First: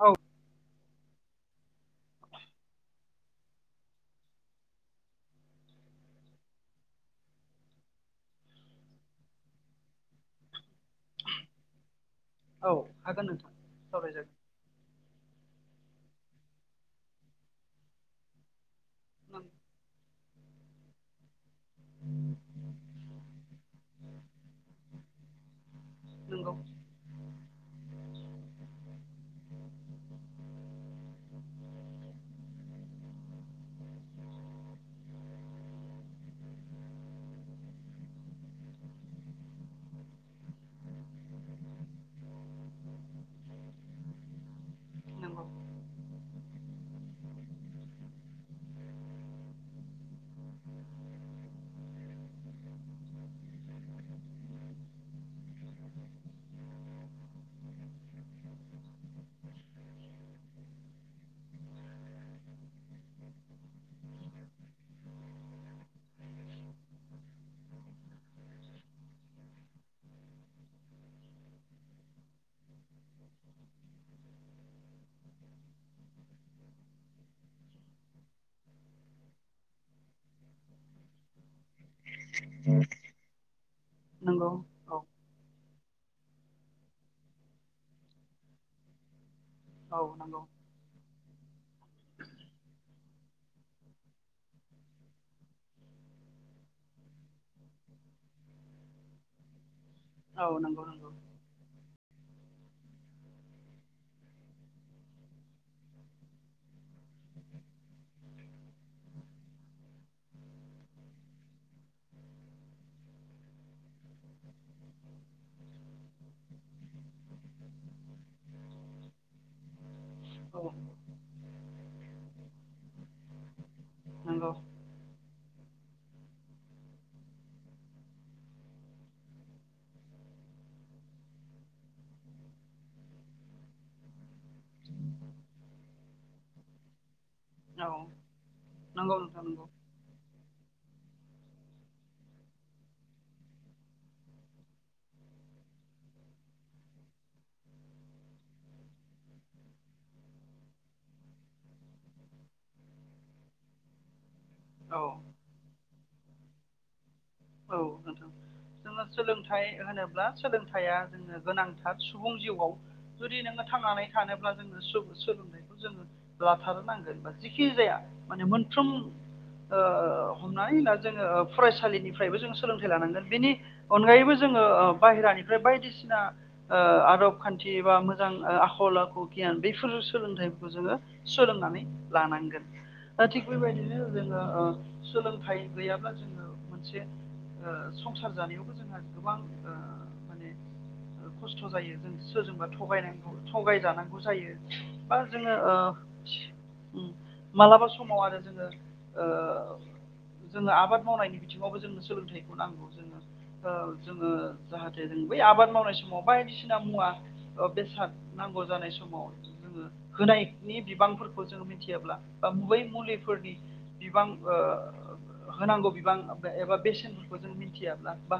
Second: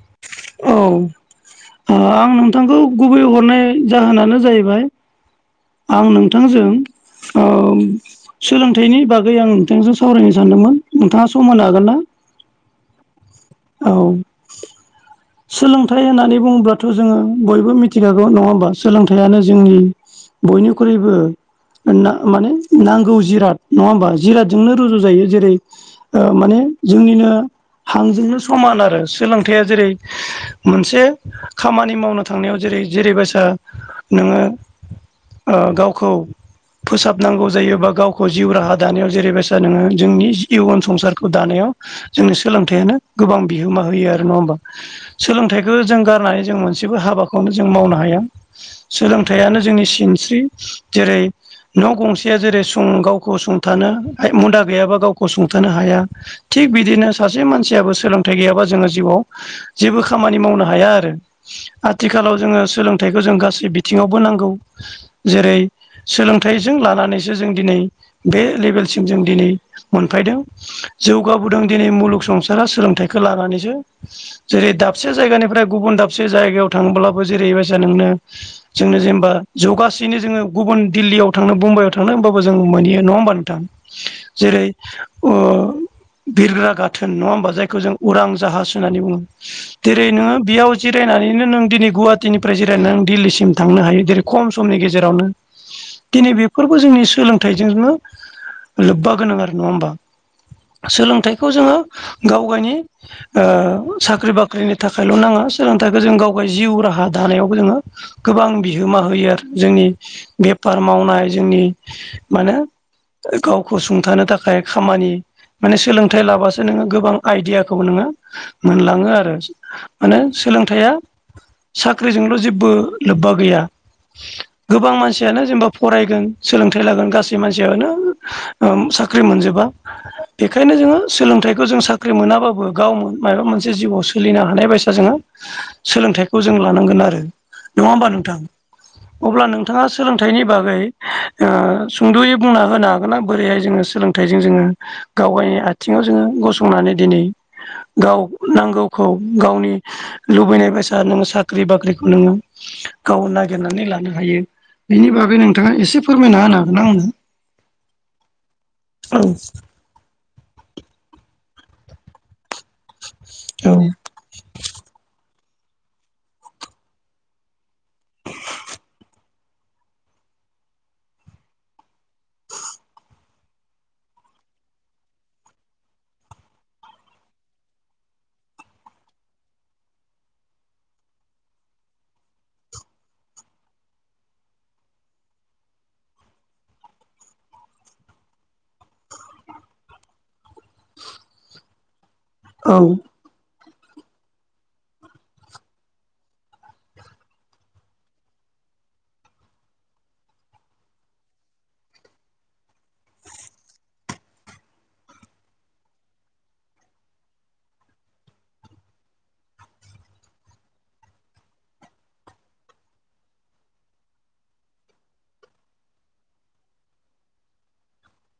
औ औ आं नोंथांखौ गुबै हरनाय जाहोनानो जाहैबाय आं नोंथांजों अ सोलोंथाइनि बागै आं नोंथांजों सावरायनो सानदोंमोन नोंथाङा सम होनो हागोन ना औ हागोन नोंथां औ सावरायजागोन सोलोंथाइ होननानै बुङोब्लाथ' जोङो बयबो मिथिखागौ नङा होमबा सोलोंथाइयानो जोंनि बयनिख्रुइबो माने नांगौ जिराद नङा होमबा जिरादजोंनो रुजु जायो जेरै अ नंगौ माने जोंनिनो हांजोंनो समान आरो सोलोंथाया जेरै मोनसे खामानि मावनो थांनायाव जेरै जेरैबायसा नोङो अ गावखौ फोसाबनांगौ जायो बा गावखौ जिउ राहा दानायाव जेरैबायसा नोङो जोंनि इयुन संसारखौ दानायाव जोंनि सोलोंथाइयानो गोबां बिहोमा होयो आरो नङा होमबा नंगौ सोलोंथाइखौ जों गारनानै जों मोनसेबो हाबाखौनो जों मावनो हाया सोलोंथाइयानो जोंनि सिन स्रि जेरै न' गंसेया जेरै सं गावखौ सुंथानो मुदा गैयाबा गावखौ सुंथानो हाया थिग बिदिनो सासे मानसियाबो सोलोंथाइ गैयाबा जोङो जिउआव जेबो खामानि मावनो हाया आरो आथिखालाव जोङो सोलोंथाइखौ जों गासै बिथिङावबो नांगौ जेरै सोलोंथाइजों लानानैसो जों दिनै बे लेभेलसिम जों दिनै मोनफैदों जौगाबोदों दिनै मुलुग संसारा सोलोंथाइखौ लानानैसो जेरै दाबसे जायगानिफ्राय गुबुन दाबसे जायगायाव थांब्लाबो जेरै मया नोंनो जो जेनेबा जगासिनो जो गुबुन दिल्लीयाव थांनो मुमबाइआव थाङनो होमबाबो जों मानियो नङा होमबा नोंथां नंगौ जेरै औ अ बिरग्रा गाथोन नङा होमबा जायखौ जों उरां जाहाज होननानै बुङो। औ जेरै नोङो नंगौ बेयाव जिरायनानै बिदिनो नों दिनै गुवाहाटिनिफ्राय जेराय नों दिल्लीसिम थांनो हायो जेरै खम समनि गेजेरावनो दिनै बेफोरबो जोंनि सोलोंथाइजोंनो लोब्बा गोनां आरो नङा होमबा। औ नंगौ नंगौ सोलोंथाइखौ जोङो गाव गावनि ओ साख्रि बाख्रिनि थाखायल' नाङा सोलोंथाइखौ जों गावबाय जिउ राहा दानायावबो जोङो गोबां बिहोम मा होयो आरो जोंनि बेफार मावनाय जोंनि मानो। गावखौ सुंथानो थाखाय खामानि माने सोलोंथाइ लाबासो नोङो गोबां आइदियाखौ नोङो मोनलाङो आरो मानो औ सोलोंथाइया साख्रिजोंल' जेबो लोब्बा गैया नंगौ औ गोबां मानसियानो जेनबा फरायगोन सोलोंथाइ लागोन गासै मानसियानो साख्रि मोनजोबा बेखायनो जोङो सोलोंथाइखौ जों साख्रि मोनाब्लाो गाव मोन माइबा मोनसे जिउआव सोलिनो हानाय बायसा जोङो सोलोंथाइखौ जों लानांगोन आरो नङा होमबा नोंथां नंगौ नोंथां अब्ला नंगौ नोंथाङा सोलोंथाइनि बागै अ सुंद'यै बुंना होनो हागोन ना बोरैहाय जोङो सोलोंथों जोङो गावनो आथिङाव जोङो गसंनानै दिनै गाव नांगौखौ गावनि लुबैनाय बायसा नोङो साख्रि बाख्रिखौ नोङो गाव नागिरनानै लानो हायो बेनि औ बागै नोंथाङा एसे फोरमायना होनागोन आंनो औ नोंथां जोङो औ सोलोंथाइ होनो ब्ला सोलोंथाइया जोंनो गोनांथार सुबुं जिउआव जुदि नोङो थांनानै थानोब्ला जोङो सो सो जों लाथारनो नांगोना जिखि जाया माने मोनफ्रोम अ हमनाय होना जोङो फरायसालिनिफ्रायबो जो सोलोंथाइ लानांगोन बिनि अनगायैबो जोङो बाहेरानिफ्राय बायदिसिना आदब खान्थि बा मोजां आखल आखु गियान बेफोर सोलोंथाइखौ जोङो सोलोंनानै लानांगोन अ थिग बेबायदिनो जोङो सोलोंथाइ गैयाब्ला जोङो मोनसे अ संसार जानायावबो जोंहा गोबां अ माने खस्थ' जायो जों सोरजोंबा औ थगायखौ थगायजानांगौ जायो बा जोङो ओ उ मालाबा समाव आरो जोङो ओ जोङो आबाद मावनायनि बिथिङावबो जोंनो सोलोंथाइखौ नांगौ जोङो ओ जोङो जाहाथे जों बै आबाद मावनाय समाव बाय दिसिना मुवा ओ बेसाद नांगौ जानाय समाव जोङो होनायनि बिबांफोरखौ जों मिथियाब्ला बा बै मुलिफोरनि बिबां ओ होनांगौ बिबां एबा बेसेनफोरखौ जों मिथियाब्ला बा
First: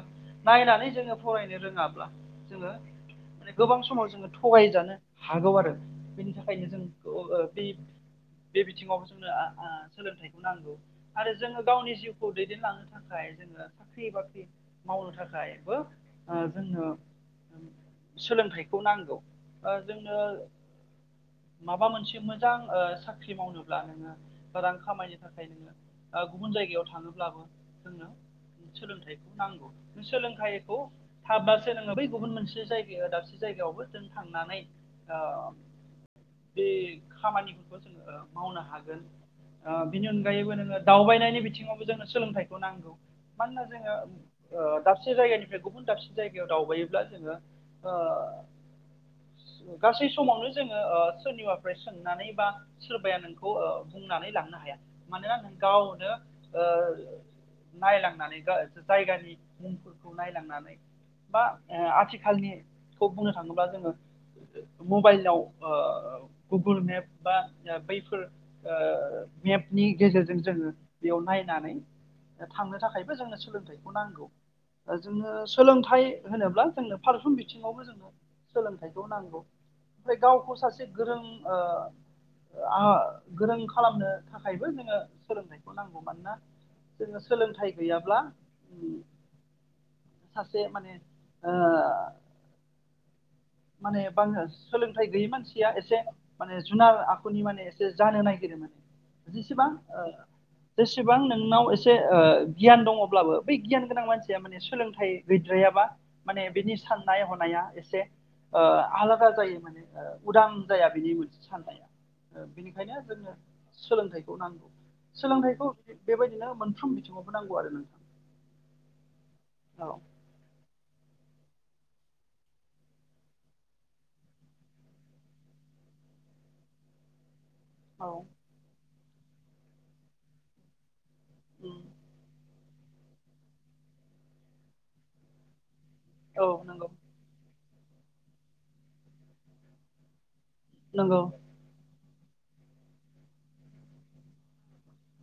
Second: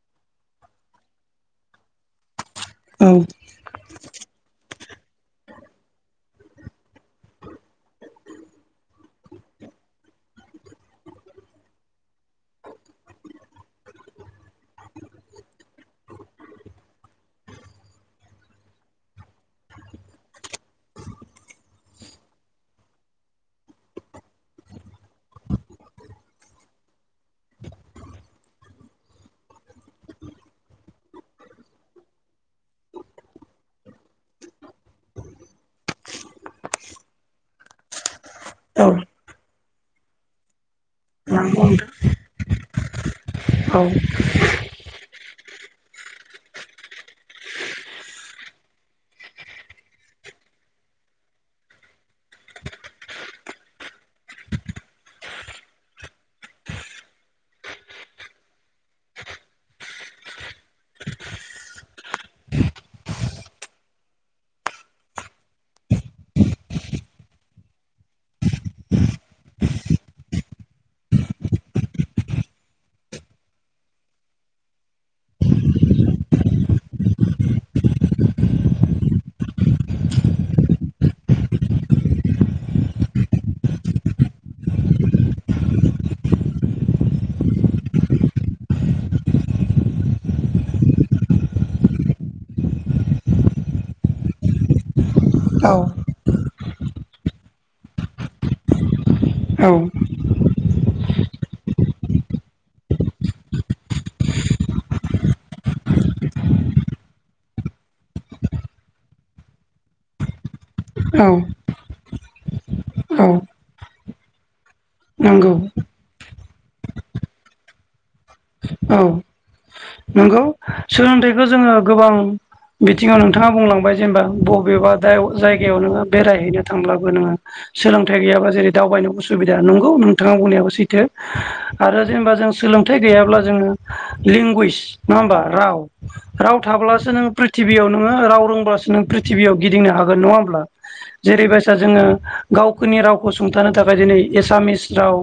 नायनानै जोङो फरायनो रोङाब्ला जोङो औ माने गोबां समाव जोङो थगायजानो हागौ आरो। बेनि थाखायनो जों ओ बे बे बिथिङाव जोंनो आ आ सोलोंथाइ नांगौ आरो जोङो गावनि जिउखौ दैदेनलांनो थाखाय जोङो साख्रि बाख्रि मावनो थाखायबो ओ जोंनो सोलोंथाइखौ नांगौ ओ जोंनो माबा मोनसे मोजां ओ साख्रि मावनोब्ला नोङो रां खामायनो थाखाय नोङो ओ गुबुन जायगायाव थाङोब्लाबो जोंनो [inaudible] सोलोंथाइखौ नांगौ नों सोलोंथाइखौ थाबासो नोङो बै गुबुन मोनसे जायगायाव दाबसे जायगायावबो जों थांनानै ओ [inaudible] बे खामानिफोरखौ जोङो मावनो औ हागोन ओ बिनि अनगायैबो नोङो दावबायनायनि नंगौ बिथिङावबो जोंनो सोलोंथाइखौ नांगौ। मानोना नोंथां औ जोङो ओ दाबसे जायगानि फ्राय गुबुन दाबसे जायगायाव दावबायोब्ला जोङो ओ [unintelligible] गासै समावनो जोङो ओ सोरनिबाफ्राय सोंनानै बा सोरबाया नोंखौ ओ बुंनानै लानो हा या मानोना नों गावनो ओ नायलांनानै गा जायगानि मुंफोरखौ नायलांनानै बा ओ आथिखालनिखौ बुंनो थाङोब्ला जोङो मबाइलाव आ गुगोल मेप बा आ बैफोर आ मेपनि गेजेरजों जोङो बेयाव नायनानै थांनो थाखायबो जोंनो सोलोंथाइखौ नांगौ। ओ जोङो सोलोंथाइ होनोब्ला जोंनो फारफ्रोम बिथिङावबो जोङो सोलोंथाइखौ नांगौ ओमफ्राय गावखौ सासे गोरों ओ ओ आ गोरों खालामनो थाखायबो जोङो सोलोंथाइखौ नांगौ मानोना जोङो सोलोंथाइ गैयाब्ला सासे माने आ माने बां ओ सोलोंथाइ गैयि मानसिया एसे औ माने जुनार आखुनि माने एसे जानो नागिरो माने जिसेबां ओ जेसेबां नोंनाव एसे ओ गियान दङब्लाबो बै गियान गोनां मानसिया माने सोलोंथाइ गैद्राया बा माने बिनि साननाय हनाया एसे ओ आलादा जायो माने ओ उदां जाया बिनि औ मोनसे साननाया ओ बेनि खायनो औ जोंनो सोलोंथाइखौ नांगौ नंगौ सोलोंथाइखौ बेबायदिनो मोनफ्रोम बिथिङावबो नांगौ आरो नोंथां। औ औ नंगौ सोलोंथाइखौ जोङो गोबां बिथिङाव नोंथाङा बुंलांबाय जेनेबा बबेबा दा जायगायाव नोङो बेरायहैनो थांब्लाबो नोङो औ सोलोंथाइ गैयाबा जेरै दावबायनो उसुबिदा नंगौ नोंथाङा बुंनायाबो सैथो। उम आरो जेनेबा जों सोलोंथाइ गैयाब्ला जोङो लेंगुवेज नङा होमबा राव। राव औ नंगौ थाब्लासो नों प्रिथिबियाव नोङो राव रोंबासो नों प्रिथिबियाव गिदिंनो हागोन नङा होमब्ला? नंगौ जेरैबायसा जोङो गावखौनि रावखौ सुंथानो थाखाय दिनै एसामिस राव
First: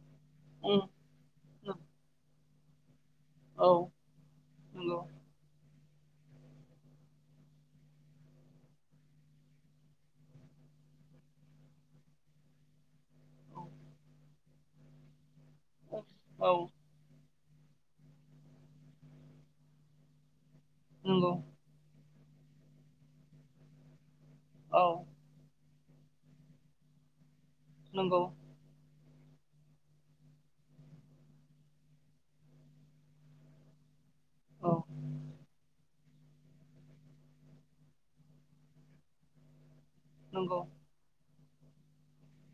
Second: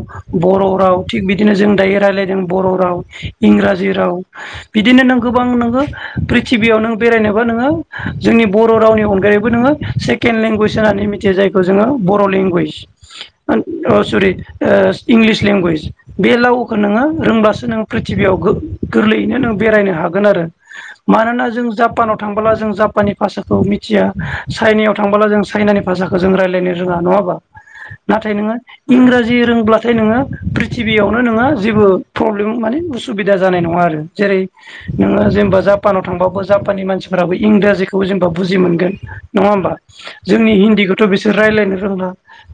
बर उम राव थिग बिदिनो जों दायो रायलायदों बर राव। औ इंराजि राव नंगौ बिदिनो नों गोबां नोङो प्रिथिबियाव नों बेरायनोबा नोङो जोंनि बर रावनि अनगायैबो नोङो सेकेण्ड लेंगुवेज होननानै मिथियो जायखौ जोङो बर लेंगुइज आ सरि आ इंलिज लेंगुवेज बे औ लावखौ नोङो रोंबसो नों प्रिथिबियाव गोरलैयैनो नों बेरायनो हागोन आरो। नंगौ मानोना जों जापानाव थांबोला जों जापाननि भाषाखौ मिथिया औ चाइनायाव थांबोला जों चाइनानि भाषाखौ जों रायज्लायनो रोङा नङा हाबा? नंगौ नाथाय नोङो इंराजि रोंब्लाथाय नोङो प्रिथिबियावनो नोङो जेबो प्रब्लेम माने उसुबिदा जानाय नङा आरो। जेरै औ नोङो जेनेबा जापानाव थांबाबो जापानिनि मानसिफोराबो इंराजिखौ जेनेबा बुजि मोनगोन। नङा होमबा? जोंनि नंगौ हिन्दीखौथ' बेसे बिसोर रायज्लायनो रोंला।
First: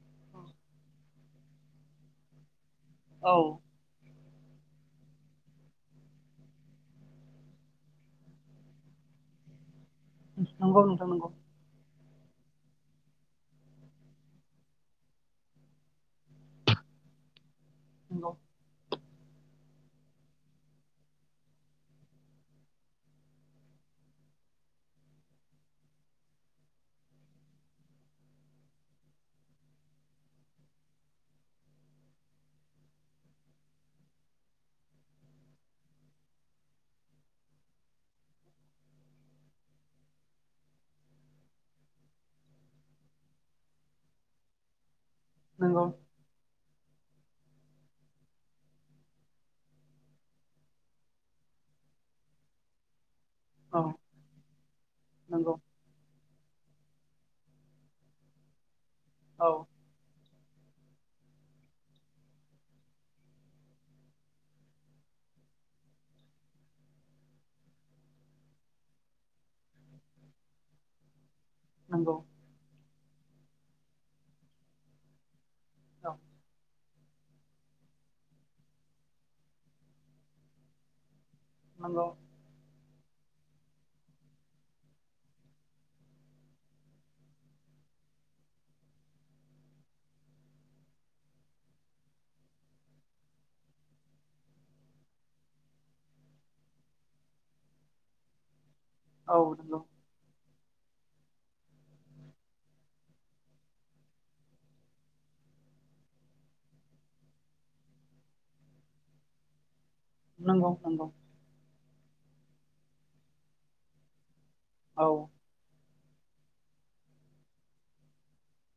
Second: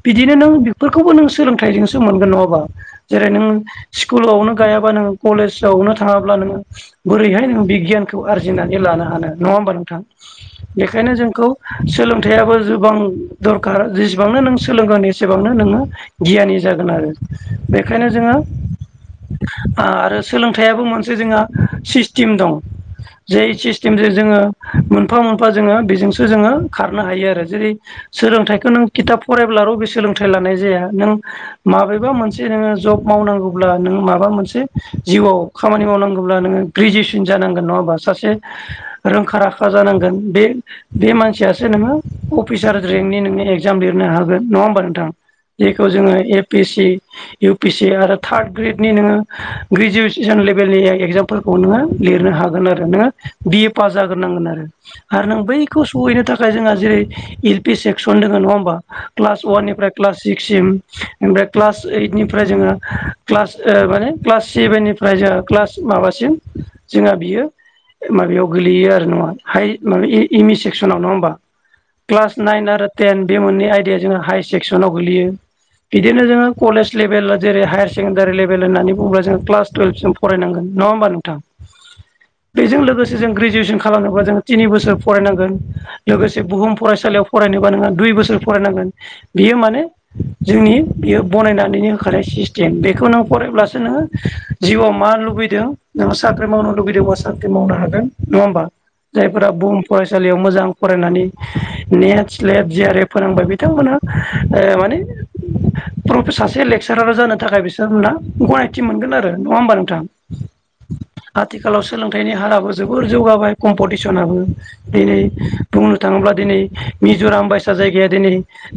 बिदिनो नों बेफोरखौबो नों सोलोंथाइजोंसो मोनगोन नङाबा? जेरै औ नोंङ स्कुलावनो गायाबा नों कलेजावनो थाङाब्ला नोङो बोरैहाय नों बिगियानखौ आरजिनानै लानो हानो। नङा होमबा नोंथां? नंगौ नोंथां बेखायनो नंगौ जोंखौ सोलों थायाबो गोबां दरखार जेसेबांनो नों सोलोंगोन एसेबांनो नोङो गियानि जागोन आरो। बेखायनो नंगौ जोङो आरो सोलोंथाइयाबो मोनसे जोंहा सिस्टेम दं। जे सिस्टेमजों जोङो मोनफा मोनफा जोङो बेजोंसो जोङो खारनो हायो। आरो जेरै सोलोंथाइखौ नों खिथाब फरायब्ला जब मावनांगौब्ला नों माबा मोनसे जिउआव खामानि मावनांगौब्ला नोङो ग्रेजुवेसन जानांगोन नङा होमबा? सासे रोंखा राखा जानांगोन बे बे मानसियासो नोङो अफिसार रेंकनि नोङो एगजाम लिरनो हागोन। नङा होमबा नोंथां? नंगौ जेखौ जोङो A P C U P C आरो थार्ड ग्रेडनि नोङो ग्रेजुवेसन लेभेलनि एगजामफोरखौ नोङो लिरनो हागोन आरोना। बि ए औ पास जाग्रोनांगोन आरो। आरो नों नंगौ बैखौ सहैनो थाखाय थाखाय जोंहा जेरै एल पि सेक्सन दङ नङा होमबा? क्लास औ अवाननिफ्राय क्लास सिक्ससिम ओमफ्राय क्लास ओइटनिफ्राय जोङो क्लास ओ माने क्लास सेभेननिफ्राय जोंहा क्लास माबासिम जोंहा बियो माबायाव गोलैयो आरो नङा हाइ माब इमि सेक्सनाव नङामबा? नंगौ क्लास नाइन आरो टेन बे मोननै आयडाया जोंहा हाय सेक्सनाव गोग्लैयो। औ बिदिनो जोङो कलेज लेभेल जेरै हायार सेकेण्डारि लेभेल होननानै होनब्ला जोङ क्लास थुयल्भ फरायनांगोन नङा होमबा नोंथां? [inaudible] बेजों लोगोसे जों ग्रेजुवेसन खालामनोबा जोङो थिनि बोसोर फरायनांगोन। लोगोसे बुहुम फरायसालियाव फरायनोबा नोङो दुइ बोसोर फरायनांगोन। बियो माने जोंनि बियो बनायनानैनो होखानाय सिस्टेम। बेखौ नों फरायब्लासो नोङो जिउआव मा लुबैदों नोङो साख्रि मावनो लुुबैदोंबा साख्रि मावनो हागोन। नङा होमबा? औ जायफोरा बुहुम नंगौ फरायसालियाव मोजां फरायनानै नेट सेलेब जि रए फोरोंबाय बिथांमोनहा माने प्रफ सासे लेक्सारार जानो थाखाय बिसोरना गनायथि मोनगोन आरो। नङा होमबा नोंथां? नंगौ। आथिखालाव सोलोंथाइनि हाराबो जोबोर जौगाबाय कम्पिटिसनाबो औ दिनै बुंनो थाङोब्ला दिनै मिज'राम बायसा जायगाया दिनै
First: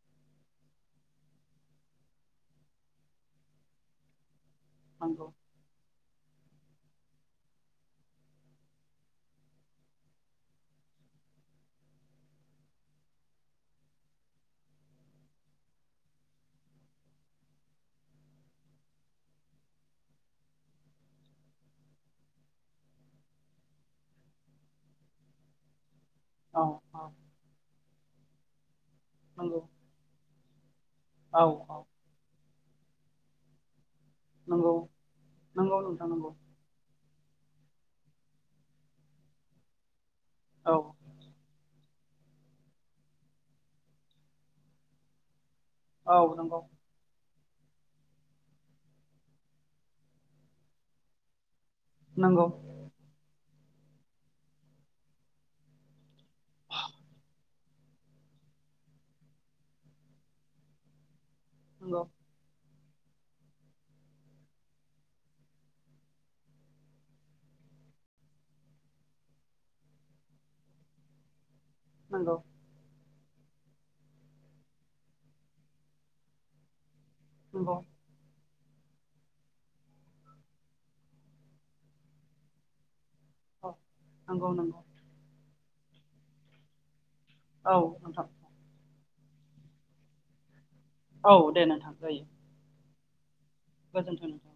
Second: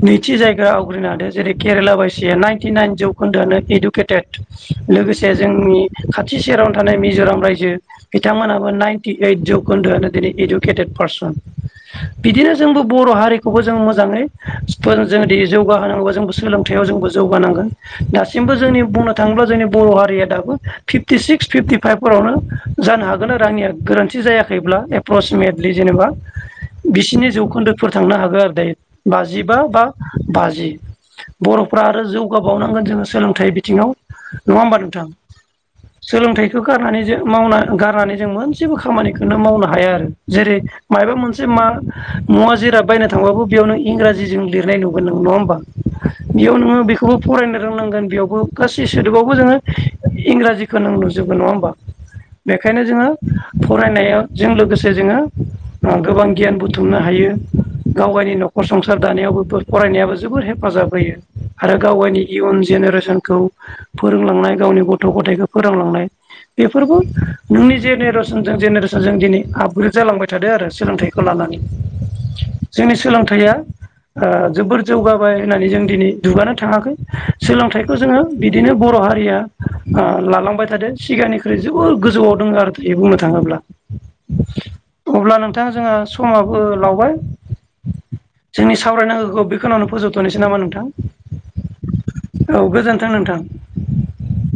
नैथि जायगा आवग्रिनो हादों जेरै केरेला बायसि जे नाइनटि नाइन जौखोन्दोआनो इडुकेटेड नंगौ लोगोसे जोंनि खाथि सेरावनो थानाय मिज'राम रायजो बिथांमोनाबो नाइन्टि ओइट जौखोन्दोआनो दिनै इडुकेटेड फोरसुन बिदिनो जोंबो बर' हारिखौबो जों मोजाङै जोङो दि जौगाहोनांगौबा जोंबो सोलोंथाइयाव जोंबो जौगानांगोन। दासिमबो जोंनि बुंनो थाङोब्ला जोंनि बर' हारिया दाबो फिफ्टि सिक्स फिफ्टि फाइभफोरावनो जानो हागोन आरो रांनिया गोरोन्थि जायाखैब्ला एप्रक्सिमेटलि जेनेबा औ औ बिसिनि जौखोन्दोफोर थांनो हागौ आरो दायो। बाजिबा नंगौ बा बाजि औ औ बर'फ्रा आरो जौगाब बावनांगोन जोङो सोलोंथाइ बिथिङाव नङा नंगौ होमबा नोंथां नंगौ नोंथां नंगौ सोलोंथाइखौ गारनानै जों मावना गारनानै जों मोनसेबो खामानिखौनो मावनो हाया आरो जेरै औ मायाबा मोनसे मा मुवा जिरा बायनो थांबाबो बेयावनो इंराजिजों लिरनाय नुगोन नों नङा होमबा औ बेयाव नंगौ नोङो बेखौबो फरायनो रोंनांगोन बेयावबो गा -सै सोदोबावबो जोङो इंराजिखौ नों नुजोगबो नङा होमबा नंगौ बेखायनो जोङो फरायनायजों लोगोसे जोङो गोबां गियान बुथुमनो हायो गाव गावनि नखर संसार दानायावबो फरायनायाबो जोबोर हेफाजाब होयो आरो गाव नंगौ गावनि इयुन जेनेरेसनखौ फोरोंलांनाय गावनि गथ' गथायखौ फोरोंलांनाय बेफोरबो नोंनि जेनेरेसन जों जेनेरेसनजों दिनै आपग्रेड जालांबाय थादों आरो सोलोंथाइखौ लानानै नंगौ जोंनि सोलोंथाइ थाया जोबोर जौगाबाय होननानै जों दिनै दुगानो थाङाखै नंगौ सोलोंथाइखौ जोङो‌ बिदिनो बर' हारिया उम‌ लालांबाय थादों सिगांनिख्रुइ जोबोद गोजौआव दङ आरो थायो बुंनो थ थाङोब्ला औ नंगौ नंगौ अब्ला नोंथा जोङो समाबो लावबाय औ नोंथां जोंनि सावरायनांगौखौ बे खिनावनो फोजोबथ'नोसै नामा नोंथां औ दे नोंथां जायो नोंथां नोंथां गोजोन्थों